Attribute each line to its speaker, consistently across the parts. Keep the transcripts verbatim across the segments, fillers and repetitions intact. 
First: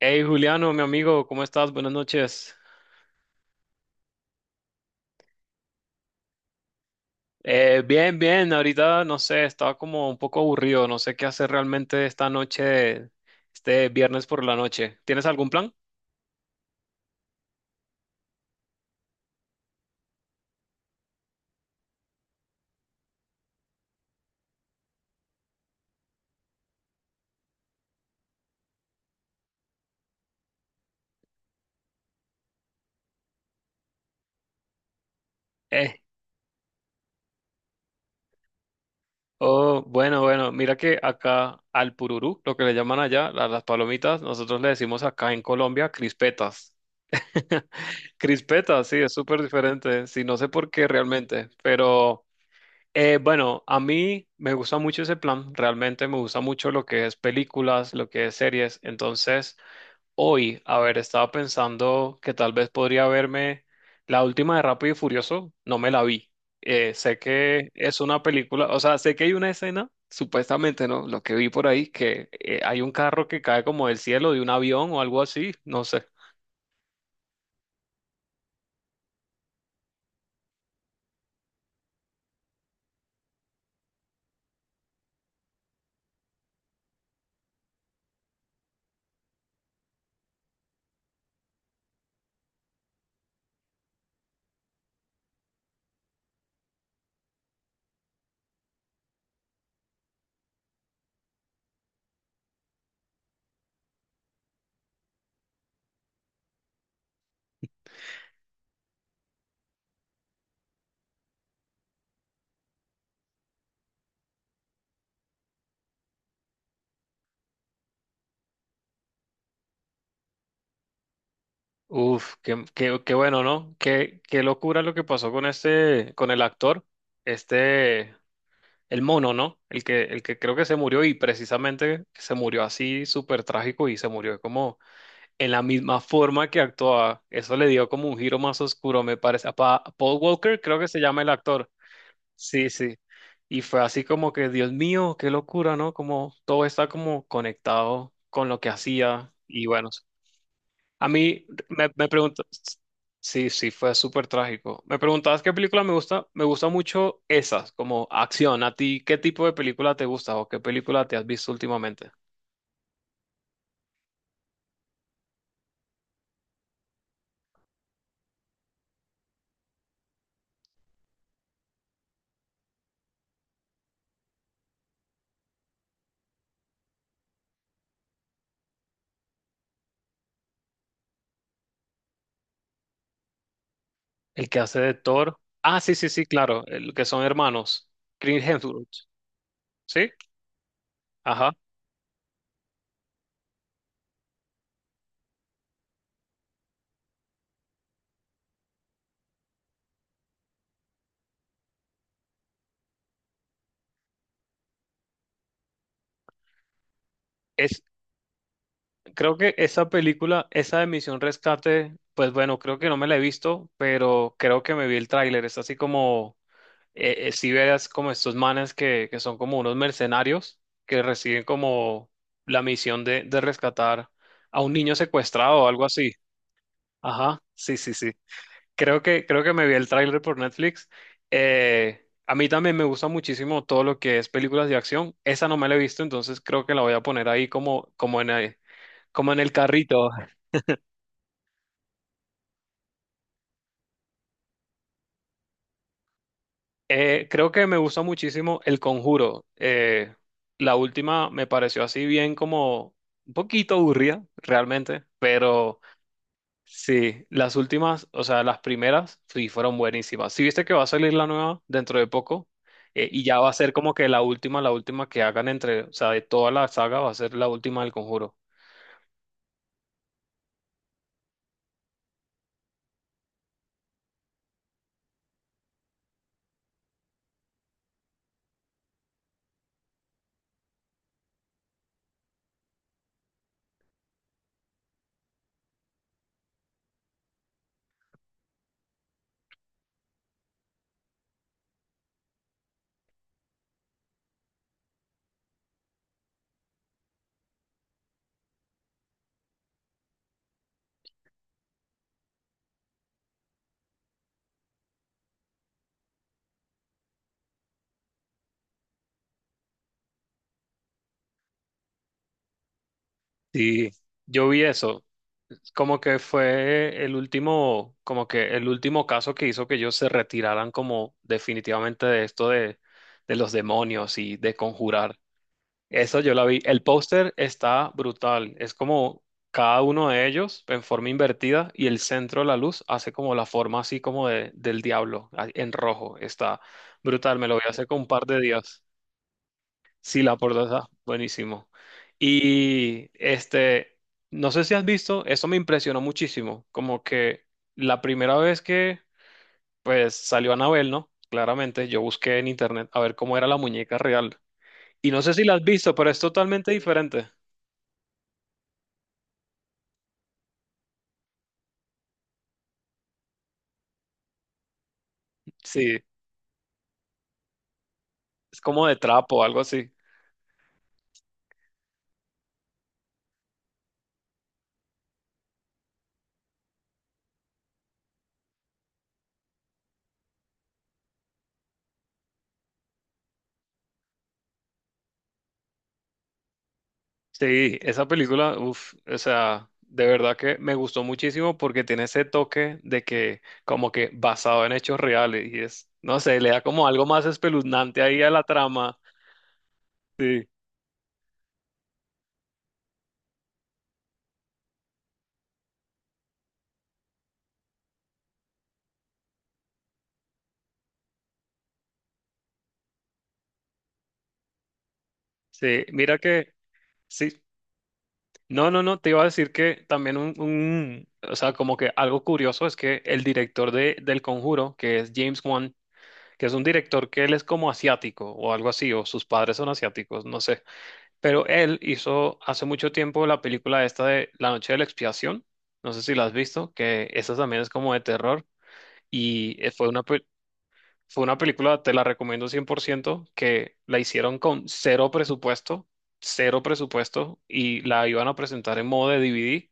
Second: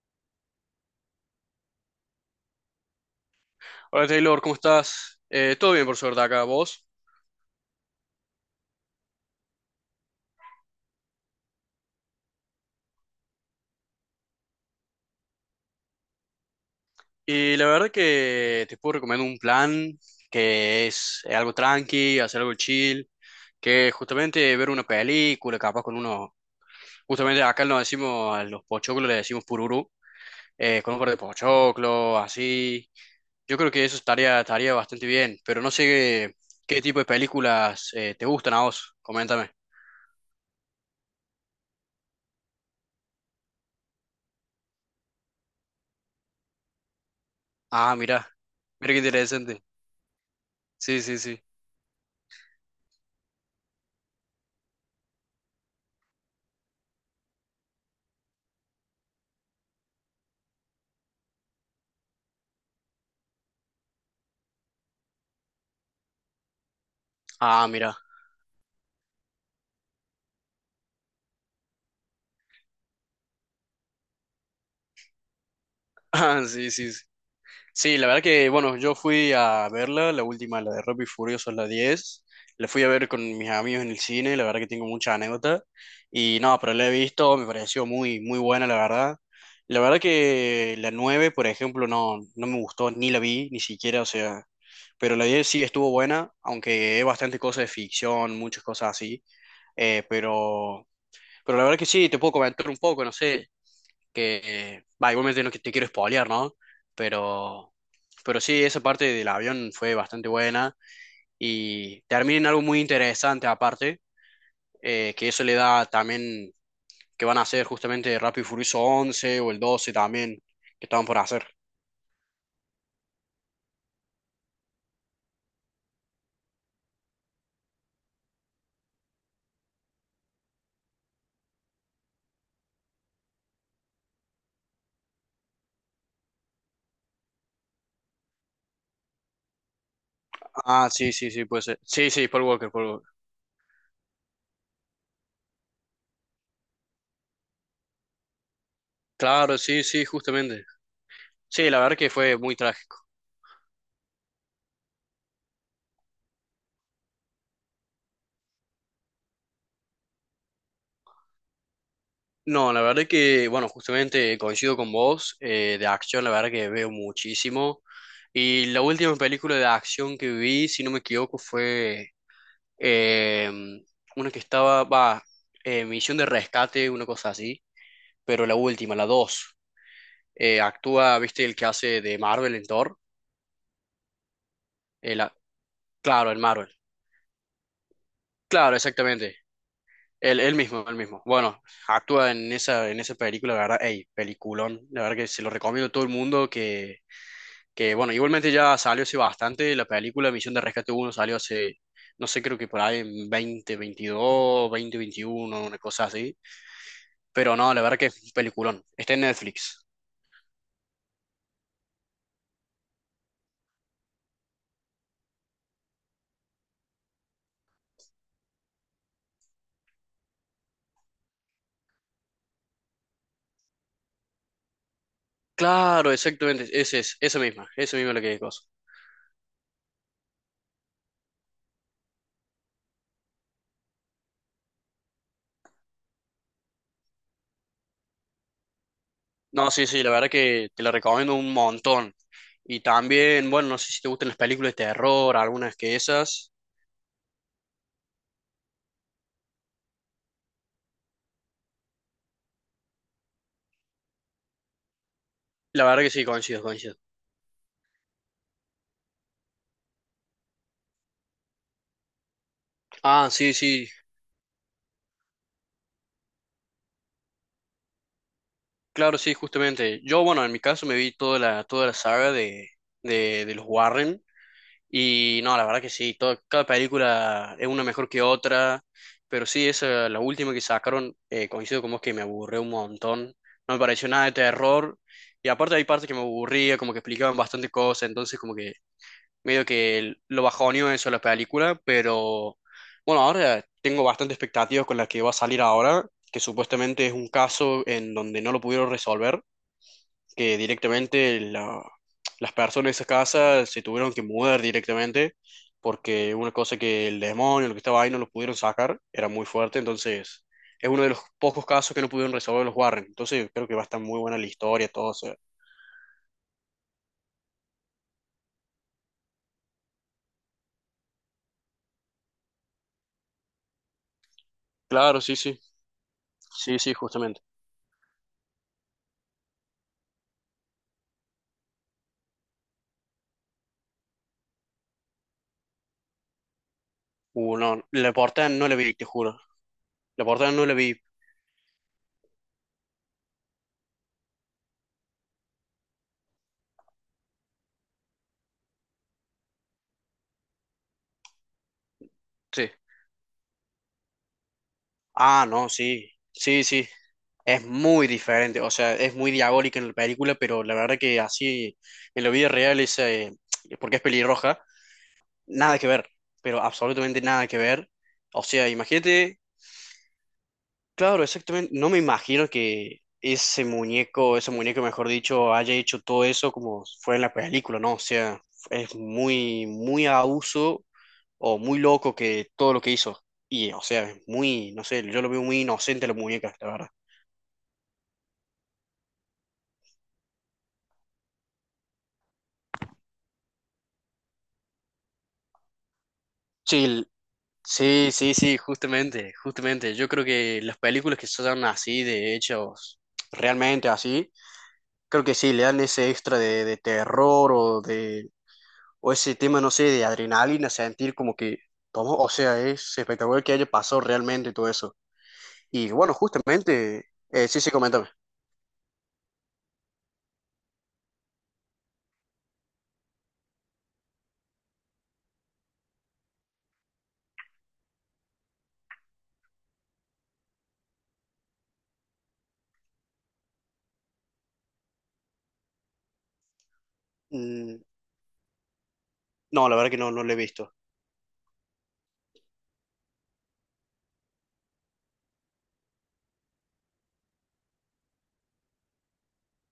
Speaker 1: Hey Juliano, mi amigo, ¿cómo estás? Buenas noches.
Speaker 2: Hola Taylor, ¿cómo estás? Eh, todo bien por suerte acá, vos.
Speaker 1: Eh, bien, bien, ahorita no sé, estaba como un poco aburrido, no sé qué hacer realmente esta noche, este viernes por la noche. ¿Tienes algún plan?
Speaker 2: Y la verdad que te puedo recomendar un plan que es eh, algo tranqui, hacer algo chill, que es justamente ver una película, capaz con uno, justamente acá nos decimos, a los pochoclos le decimos pururu, eh, con un par de pochoclos, así. Yo creo que eso estaría, estaría bastante bien, pero no sé
Speaker 1: Eh,
Speaker 2: qué, qué tipo de películas eh, te gustan a vos, coméntame.
Speaker 1: oh, bueno, bueno, mira que acá al pururú, lo que le llaman allá, a las palomitas, nosotros le decimos acá en Colombia crispetas.
Speaker 2: Ah, mira,
Speaker 1: Crispetas,
Speaker 2: mira
Speaker 1: sí,
Speaker 2: qué
Speaker 1: es súper
Speaker 2: interesante.
Speaker 1: diferente, sí, no sé por qué
Speaker 2: Sí, sí, sí.
Speaker 1: realmente, pero. Eh, bueno, a mí me gusta mucho ese plan, realmente me gusta mucho lo que es películas, lo que es series, entonces hoy, a ver, estaba pensando que tal vez podría verme la última de Rápido y Furioso, no me la vi. Eh, sé
Speaker 2: Ah,
Speaker 1: que
Speaker 2: mira.
Speaker 1: es una película, o sea, sé que hay una escena, supuestamente, ¿no? Lo que vi por ahí, que eh, hay un carro que cae como del cielo de un avión o algo así, no sé.
Speaker 2: Ah, sí, sí, sí. Sí, la verdad que, bueno, yo fui a verla, la última, la de Rápido y Furioso, la diez. La fui a ver con mis amigos en el cine, la verdad que tengo mucha anécdota. Y no, pero la he visto, me pareció muy, muy buena, la verdad. La verdad que la nueve, por ejemplo, no, no me gustó, ni la vi, ni siquiera, o sea. Pero la diez sí estuvo buena, aunque es bastante cosa de ficción, muchas cosas así. Eh, pero, pero la verdad que sí, te puedo comentar un poco, no sé que, va, igualmente no que te quiero spoilear, ¿no? Pero, pero sí, esa parte del avión fue bastante buena y termina en algo muy interesante aparte, eh, que eso le da también que van a hacer justamente Rápido y Furioso once o el doce también, que estaban por hacer.
Speaker 1: Uf, qué, qué, qué bueno, ¿no? Qué, qué locura lo que pasó con este, con el actor. Este, El mono, ¿no? El que, el que creo que se murió y precisamente se murió así súper trágico y se murió como en la misma forma que actuaba. Eso le dio como un giro más oscuro, me parece. A Pa- a Paul Walker creo que
Speaker 2: Ah,
Speaker 1: se
Speaker 2: sí,
Speaker 1: llama el
Speaker 2: sí, sí, puede
Speaker 1: actor.
Speaker 2: ser. Sí, sí, Paul
Speaker 1: Sí,
Speaker 2: Walker, Paul
Speaker 1: sí.
Speaker 2: Walker.
Speaker 1: Y fue así como que, Dios mío, qué locura, ¿no? Como todo está como conectado con lo que hacía.
Speaker 2: Claro,
Speaker 1: Y
Speaker 2: sí,
Speaker 1: bueno,
Speaker 2: sí, justamente.
Speaker 1: a mí
Speaker 2: Sí, la
Speaker 1: me,
Speaker 2: verdad
Speaker 1: me
Speaker 2: que fue
Speaker 1: preguntas,
Speaker 2: muy trágico.
Speaker 1: sí, sí, fue súper trágico. Me preguntabas qué película me gusta, me gusta mucho esas, como acción. ¿A ti qué tipo de película te gusta o qué película te has visto últimamente?
Speaker 2: No, la verdad que, bueno, justamente coincido con vos, eh, de acción, la verdad que veo muchísimo. Y la última película de acción que vi, si no me equivoco, fue eh, una que estaba, va, eh, Misión de Rescate, una cosa así, pero la última, la dos. Eh, actúa, viste, el que hace de Marvel en Thor.
Speaker 1: El que hace de
Speaker 2: El a-
Speaker 1: Thor. Ah, sí, sí, sí,
Speaker 2: claro, el
Speaker 1: claro,
Speaker 2: Marvel.
Speaker 1: el que son hermanos. Chris
Speaker 2: Claro,
Speaker 1: Hemsworth,
Speaker 2: exactamente.
Speaker 1: ¿sí?
Speaker 2: Él, él mismo, él mismo.
Speaker 1: Ajá.
Speaker 2: Bueno, actúa en esa, en esa película, la verdad, ey, peliculón. La verdad que se lo recomiendo a todo el mundo que. Que bueno, igualmente ya salió hace bastante. La película Misión de Rescate uno salió hace, no sé, creo que por ahí en dos mil veintidós, veintiuno una cosa así. Pero no,
Speaker 1: Es,
Speaker 2: la verdad que es un peliculón. Está en
Speaker 1: Creo que
Speaker 2: Netflix.
Speaker 1: esa película, esa de Misión Rescate, pues bueno, creo que no me la he visto, pero creo que me vi el tráiler. Es así como eh, eh, si veas como estos manes que, que son como unos mercenarios que reciben como la misión de, de rescatar a un niño secuestrado o algo
Speaker 2: Claro,
Speaker 1: así.
Speaker 2: exactamente. Ese es, esa
Speaker 1: Ajá,
Speaker 2: misma,
Speaker 1: sí, sí,
Speaker 2: esa misma
Speaker 1: sí.
Speaker 2: es la que cosa.
Speaker 1: Creo que, creo que me vi el tráiler por Netflix. Eh, a mí también me gusta muchísimo todo lo que es películas de acción. Esa no me la he visto, entonces creo que la voy a poner ahí como, como en, el- como en el
Speaker 2: No, sí, sí,
Speaker 1: carrito.
Speaker 2: la verdad que te la recomiendo un montón. Y también, bueno, no sé si te gustan las películas de terror, algunas que esas.
Speaker 1: Eh, creo que me gustó muchísimo El Conjuro. Eh, la última me pareció así bien como un poquito aburrida, realmente, pero
Speaker 2: La verdad que sí, coincido, coincido.
Speaker 1: sí, las últimas, o sea, las primeras, sí, fueron buenísimas. Sí, viste que va a salir la nueva dentro de poco. Eh, y
Speaker 2: Ah,
Speaker 1: ya va a
Speaker 2: sí,
Speaker 1: ser
Speaker 2: sí,
Speaker 1: como que la última, la última que hagan entre, o sea, de toda la saga va a ser la última del Conjuro.
Speaker 2: claro, sí, justamente. Yo, bueno, en mi caso me vi toda la, toda la, saga de, de, de los Warren y no, la verdad que sí, todo- cada película es una mejor que otra, pero sí, esa, la última que sacaron, eh, coincido con vos que me aburrió un montón, no me pareció nada de terror y aparte hay partes que me aburría, como que explicaban bastante cosas, entonces como que medio que lo bajoneó eso la película, pero bueno, ahora tengo bastante expectativas con la que va a salir ahora, que supuestamente es un caso en donde no lo pudieron resolver que directamente la- las personas de esa casa se tuvieron que mudar directamente porque una cosa que el demonio, lo que estaba ahí, no lo pudieron sacar, era muy fuerte, entonces es uno de los pocos casos que no pudieron resolver los Warren, entonces creo que va a
Speaker 1: Sí,
Speaker 2: estar muy buena la
Speaker 1: yo vi
Speaker 2: historia,
Speaker 1: eso.
Speaker 2: todo, o sea,
Speaker 1: Como que fue el último, como que el último caso que hizo que ellos se retiraran como definitivamente de esto de, de los demonios y de conjurar.
Speaker 2: claro, sí, sí,
Speaker 1: Eso yo la vi.
Speaker 2: sí,
Speaker 1: El
Speaker 2: sí,
Speaker 1: póster
Speaker 2: justamente.
Speaker 1: está brutal. Es como cada uno de ellos en forma invertida y el centro de la luz hace como la forma así como de- del diablo, ah, en rojo. Está brutal. Me lo
Speaker 2: Uh,
Speaker 1: voy a
Speaker 2: no,
Speaker 1: hacer un
Speaker 2: la
Speaker 1: par de
Speaker 2: portada no la
Speaker 1: días.
Speaker 2: vi, te juro,
Speaker 1: Sí,
Speaker 2: la
Speaker 1: la
Speaker 2: portada
Speaker 1: por
Speaker 2: no
Speaker 1: dos
Speaker 2: la
Speaker 1: A,
Speaker 2: vi,
Speaker 1: buenísimo. Y este, no sé si has visto, eso me impresionó muchísimo, como que la primera vez que pues salió Anabel, ¿no? Claramente yo busqué en
Speaker 2: sí.
Speaker 1: internet a ver cómo era la muñeca real. Y no sé si
Speaker 2: Ah,
Speaker 1: la has
Speaker 2: no,
Speaker 1: visto,
Speaker 2: sí,
Speaker 1: pero es
Speaker 2: sí,
Speaker 1: totalmente
Speaker 2: sí,
Speaker 1: diferente.
Speaker 2: es muy diferente, o sea, es muy diabólica en la película, pero la verdad que así en la vida real es, eh, porque es pelirroja, nada que
Speaker 1: Sí,
Speaker 2: ver, pero absolutamente nada que ver. O
Speaker 1: es
Speaker 2: sea,
Speaker 1: como de
Speaker 2: imagínate,
Speaker 1: trapo, algo así.
Speaker 2: claro, exactamente, no me imagino que ese muñeco, ese muñeco, mejor dicho, haya hecho todo eso como fue en la película, ¿no? O sea, es muy, muy abuso o muy loco que todo lo que hizo. Y, o sea, es muy, no sé, yo lo veo muy inocente a la muñeca, la verdad.
Speaker 1: Sí, esa película, uff, o sea, de verdad que me gustó muchísimo porque tiene ese toque de que como que basado en hechos reales y es, no sé, le da como
Speaker 2: Sí,
Speaker 1: algo más espeluznante
Speaker 2: sí,
Speaker 1: ahí a
Speaker 2: sí,
Speaker 1: la
Speaker 2: sí,
Speaker 1: trama.
Speaker 2: justamente, justamente. Yo creo
Speaker 1: Sí,
Speaker 2: que las películas que son así, de hechos realmente así, creo que sí, le dan ese extra de, de terror o de, o ese tema, no sé, de adrenalina, sentir como que, ¿cómo? O sea, es espectacular que haya pasado realmente todo eso.
Speaker 1: sí,
Speaker 2: Y bueno,
Speaker 1: mira que,
Speaker 2: justamente,
Speaker 1: sí,
Speaker 2: eh, sí, sí, coméntame.
Speaker 1: no, no, no, te iba a decir que también un, un- o sea, como que algo curioso es que el director de, del Conjuro, que es James Wan, que es un director que él es como asiático o algo así, o sus padres son asiáticos, no sé. Pero él hizo hace mucho tiempo la película esta de La Noche de la Expiación. No sé si la has visto, que esta también es
Speaker 2: Mm,
Speaker 1: como de terror. Y
Speaker 2: no,
Speaker 1: eh,
Speaker 2: la
Speaker 1: fue
Speaker 2: verdad que
Speaker 1: una,
Speaker 2: no, no
Speaker 1: pe-
Speaker 2: lo he visto.
Speaker 1: fue una película, te la recomiendo cien por ciento, que la hicieron con cero presupuesto, cero presupuesto, y la iban a presentar en modo de D V D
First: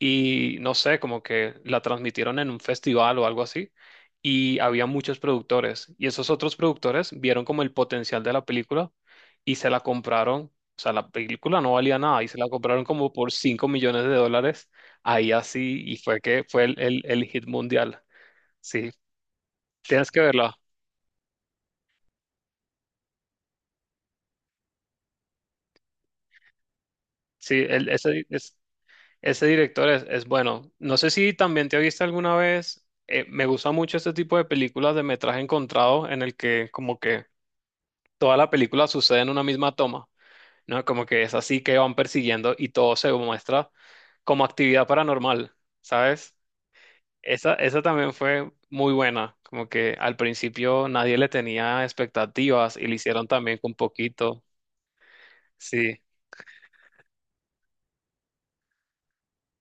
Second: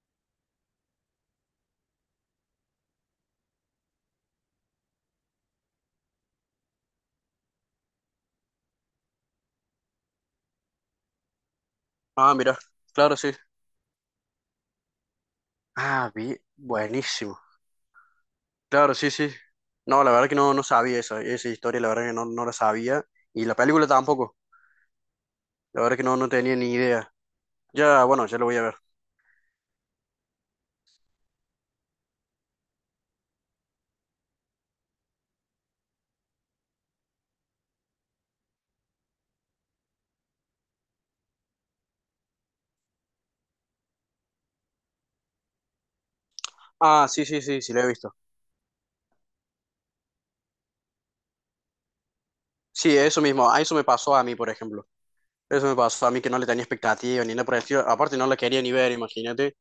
Speaker 1: y no sé, como que la transmitieron en un festival o algo así, y había muchos productores, y esos otros productores vieron como el potencial de la película y se la compraron, o sea, la película no valía nada y
Speaker 2: Ah,
Speaker 1: se la
Speaker 2: mira,
Speaker 1: compraron como
Speaker 2: claro,
Speaker 1: por
Speaker 2: sí.
Speaker 1: cinco millones de dólares, ahí así, y
Speaker 2: Ah,
Speaker 1: fue
Speaker 2: vi-
Speaker 1: que fue el, el, el
Speaker 2: buenísimo.
Speaker 1: hit mundial. Sí,
Speaker 2: Claro, sí, sí. No,
Speaker 1: tienes
Speaker 2: la
Speaker 1: que
Speaker 2: verdad que no,
Speaker 1: verla.
Speaker 2: no sabía esa, esa historia, la verdad que no, no la sabía. Y la película tampoco. La verdad que no, no tenía ni idea.
Speaker 1: Sí, el-
Speaker 2: Ya, bueno,
Speaker 1: ese,
Speaker 2: ya lo voy
Speaker 1: es-
Speaker 2: a ver.
Speaker 1: ese director es, es bueno. No sé si también te viste alguna vez. Eh, me gusta mucho este tipo de películas de metraje encontrado en el que como que toda la película sucede en una misma toma, ¿no? Como que es así que van persiguiendo y todo se muestra como actividad paranormal, ¿sabes?
Speaker 2: Ah, sí, sí,
Speaker 1: Esa,
Speaker 2: sí, sí, lo
Speaker 1: esa
Speaker 2: he
Speaker 1: también
Speaker 2: visto.
Speaker 1: fue muy buena, como que al principio nadie le tenía expectativas y le
Speaker 2: Sí, eso
Speaker 1: hicieron
Speaker 2: mismo.
Speaker 1: también
Speaker 2: A
Speaker 1: con
Speaker 2: eso me pasó a mí,
Speaker 1: poquito,
Speaker 2: por ejemplo. Eso me
Speaker 1: sí.
Speaker 2: pasó a mí que no le tenía expectativa ni nada por el estilo. Aparte, no la quería ni ver, imagínate.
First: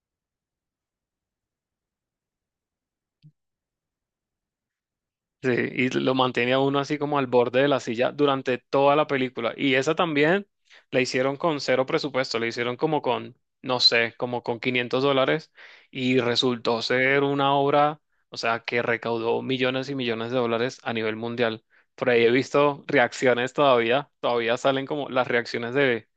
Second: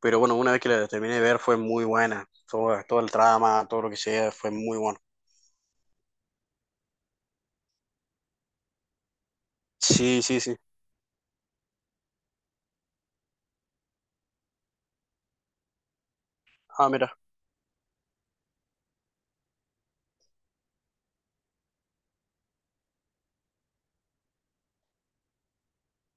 Speaker 2: Pero bueno, una vez que la terminé de ver fue muy buena. Todo, todo el trama, todo lo que sea, fue muy bueno.
Speaker 1: Sí, y lo mantenía uno así como al borde de la silla durante toda la película. Y esa
Speaker 2: Sí, sí,
Speaker 1: también
Speaker 2: sí.
Speaker 1: la hicieron con cero presupuesto, la hicieron como con, no sé, como con quinientos dólares y resultó
Speaker 2: Ah, mira.
Speaker 1: ser una obra, o sea, que recaudó millones y millones de dólares a nivel mundial. Por ahí he visto reacciones todavía, todavía salen como las reacciones de,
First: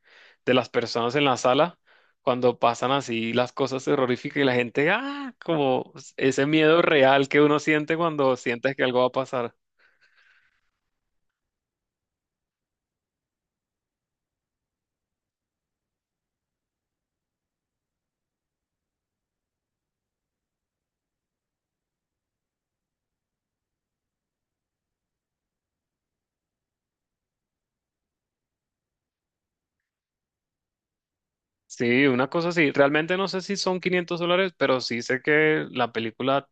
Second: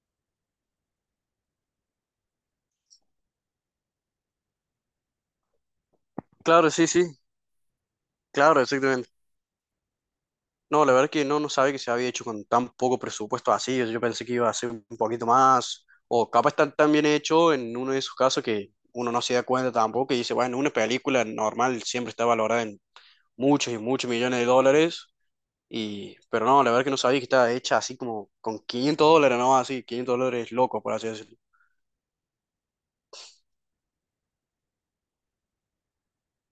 Speaker 1: de las personas en la sala cuando pasan así las cosas terroríficas y la gente, ah, como ese
Speaker 2: Claro,
Speaker 1: miedo
Speaker 2: sí, sí.
Speaker 1: real que uno siente cuando
Speaker 2: Claro,
Speaker 1: sientes que algo va
Speaker 2: exactamente.
Speaker 1: a pasar.
Speaker 2: No, la verdad que no, no sabía que se había hecho con tan poco presupuesto así. Yo pensé que iba a ser un poquito más, o capaz está tan bien hecho en uno de esos casos que uno no se da cuenta tampoco y dice, bueno, una película normal siempre está valorada en muchos y muchos millones de dólares, y, pero no, la verdad que no sabía que estaba hecha así como con quinientos dólares, ¿no? Así, quinientos dólares loco, por así decirlo.
Speaker 1: Sí, una cosa así. Realmente no sé si son quinientos dólares, pero sí sé que la película,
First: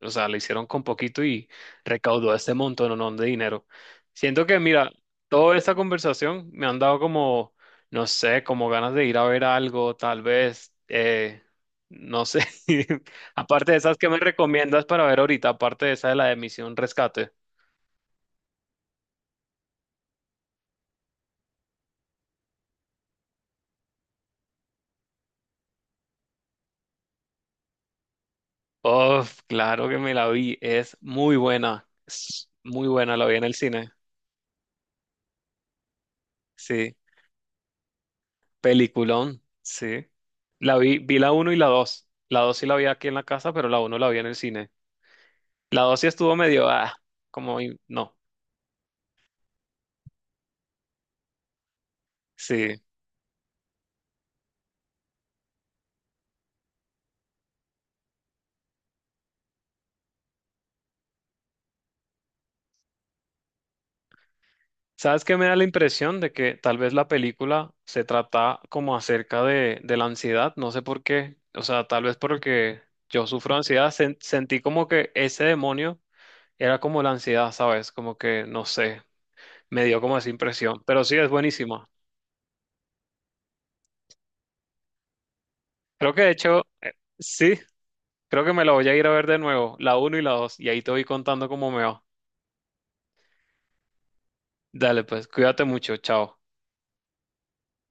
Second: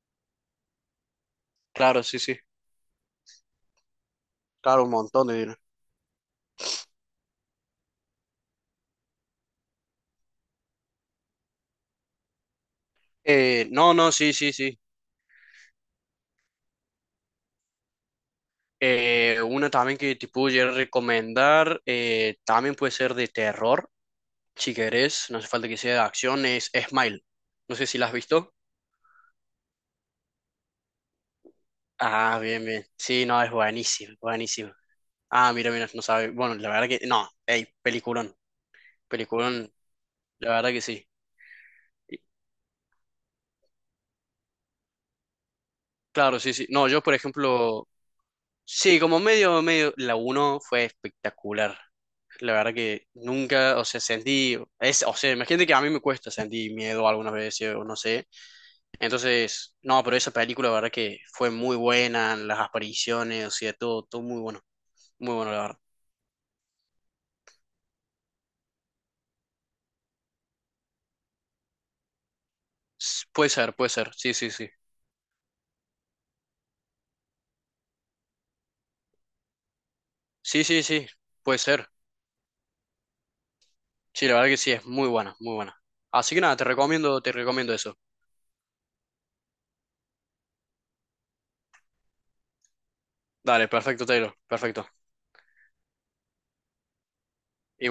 Speaker 1: o sea, la hicieron con poquito y
Speaker 2: Claro, sí,
Speaker 1: recaudó
Speaker 2: sí.
Speaker 1: este montón, ¿no?, de dinero. Siento que,
Speaker 2: Claro,
Speaker 1: mira,
Speaker 2: un montón de
Speaker 1: toda
Speaker 2: dinero.
Speaker 1: esta conversación me han dado como, no sé, como ganas de ir a ver algo, tal vez, eh, no sé.
Speaker 2: Eh,
Speaker 1: Aparte de
Speaker 2: no,
Speaker 1: esas que
Speaker 2: no,
Speaker 1: me
Speaker 2: sí, sí, sí.
Speaker 1: recomiendas para ver ahorita, aparte de esa de la de Misión Rescate.
Speaker 2: Eh, una también que te pudiera recomendar, eh, también puede ser de terror. Si querés, no hace falta que sea de acción, es Smile. No sé si la has visto.
Speaker 1: Oh, claro que me la vi, es muy buena,
Speaker 2: Ah,
Speaker 1: es
Speaker 2: bien, bien.
Speaker 1: muy buena, la
Speaker 2: Sí,
Speaker 1: vi
Speaker 2: no,
Speaker 1: en
Speaker 2: es
Speaker 1: el cine.
Speaker 2: buenísimo, buenísimo. Ah, mira, mira, no sabe. Bueno, la verdad
Speaker 1: Sí.
Speaker 2: que no, hey, peliculón,
Speaker 1: Peliculón,
Speaker 2: peliculón,
Speaker 1: sí.
Speaker 2: la verdad
Speaker 1: La
Speaker 2: que
Speaker 1: vi,
Speaker 2: sí.
Speaker 1: vi la uno y la dos.
Speaker 2: Y-
Speaker 1: La dos sí la vi aquí en la casa, pero la uno la vi en el cine. La dos sí estuvo
Speaker 2: claro, sí, sí.
Speaker 1: medio,
Speaker 2: No,
Speaker 1: ah,
Speaker 2: yo, por
Speaker 1: como, in-
Speaker 2: ejemplo,
Speaker 1: no,
Speaker 2: sí, como medio, medio, la uno fue espectacular. La verdad
Speaker 1: sí.
Speaker 2: que nunca, o sea, sentí, es, o sea, imagínate que a mí me cuesta sentir miedo algunas veces, o no sé. Entonces, no, pero esa película, la verdad que fue muy buena, las apariciones, o sea, todo, todo muy bueno,
Speaker 1: ¿Sabes
Speaker 2: muy
Speaker 1: qué me
Speaker 2: bueno,
Speaker 1: da
Speaker 2: la
Speaker 1: la
Speaker 2: verdad.
Speaker 1: impresión de que tal vez la película se trata como acerca de, de la ansiedad? No sé por qué. O sea, tal vez porque yo
Speaker 2: S- Puede
Speaker 1: sufro
Speaker 2: ser,
Speaker 1: ansiedad,
Speaker 2: puede ser,
Speaker 1: sen-
Speaker 2: sí, sí,
Speaker 1: sentí
Speaker 2: sí.
Speaker 1: como que ese demonio era como la ansiedad, ¿sabes? Como que, no sé, me dio como esa
Speaker 2: Sí, sí,
Speaker 1: impresión. Pero
Speaker 2: sí,
Speaker 1: sí, es
Speaker 2: puede ser.
Speaker 1: buenísima.
Speaker 2: Sí, la verdad que sí, es muy buena, muy buena.
Speaker 1: Creo que de
Speaker 2: Así que nada,
Speaker 1: hecho,
Speaker 2: te
Speaker 1: eh,
Speaker 2: recomiendo, te
Speaker 1: sí.
Speaker 2: recomiendo eso.
Speaker 1: Creo que me la voy a ir a ver de nuevo, la uno y la dos, y ahí te voy contando cómo me va.
Speaker 2: Dale, perfecto, Taylor, perfecto.
Speaker 1: Dale, pues, cuídate mucho, chao.
Speaker 2: Igual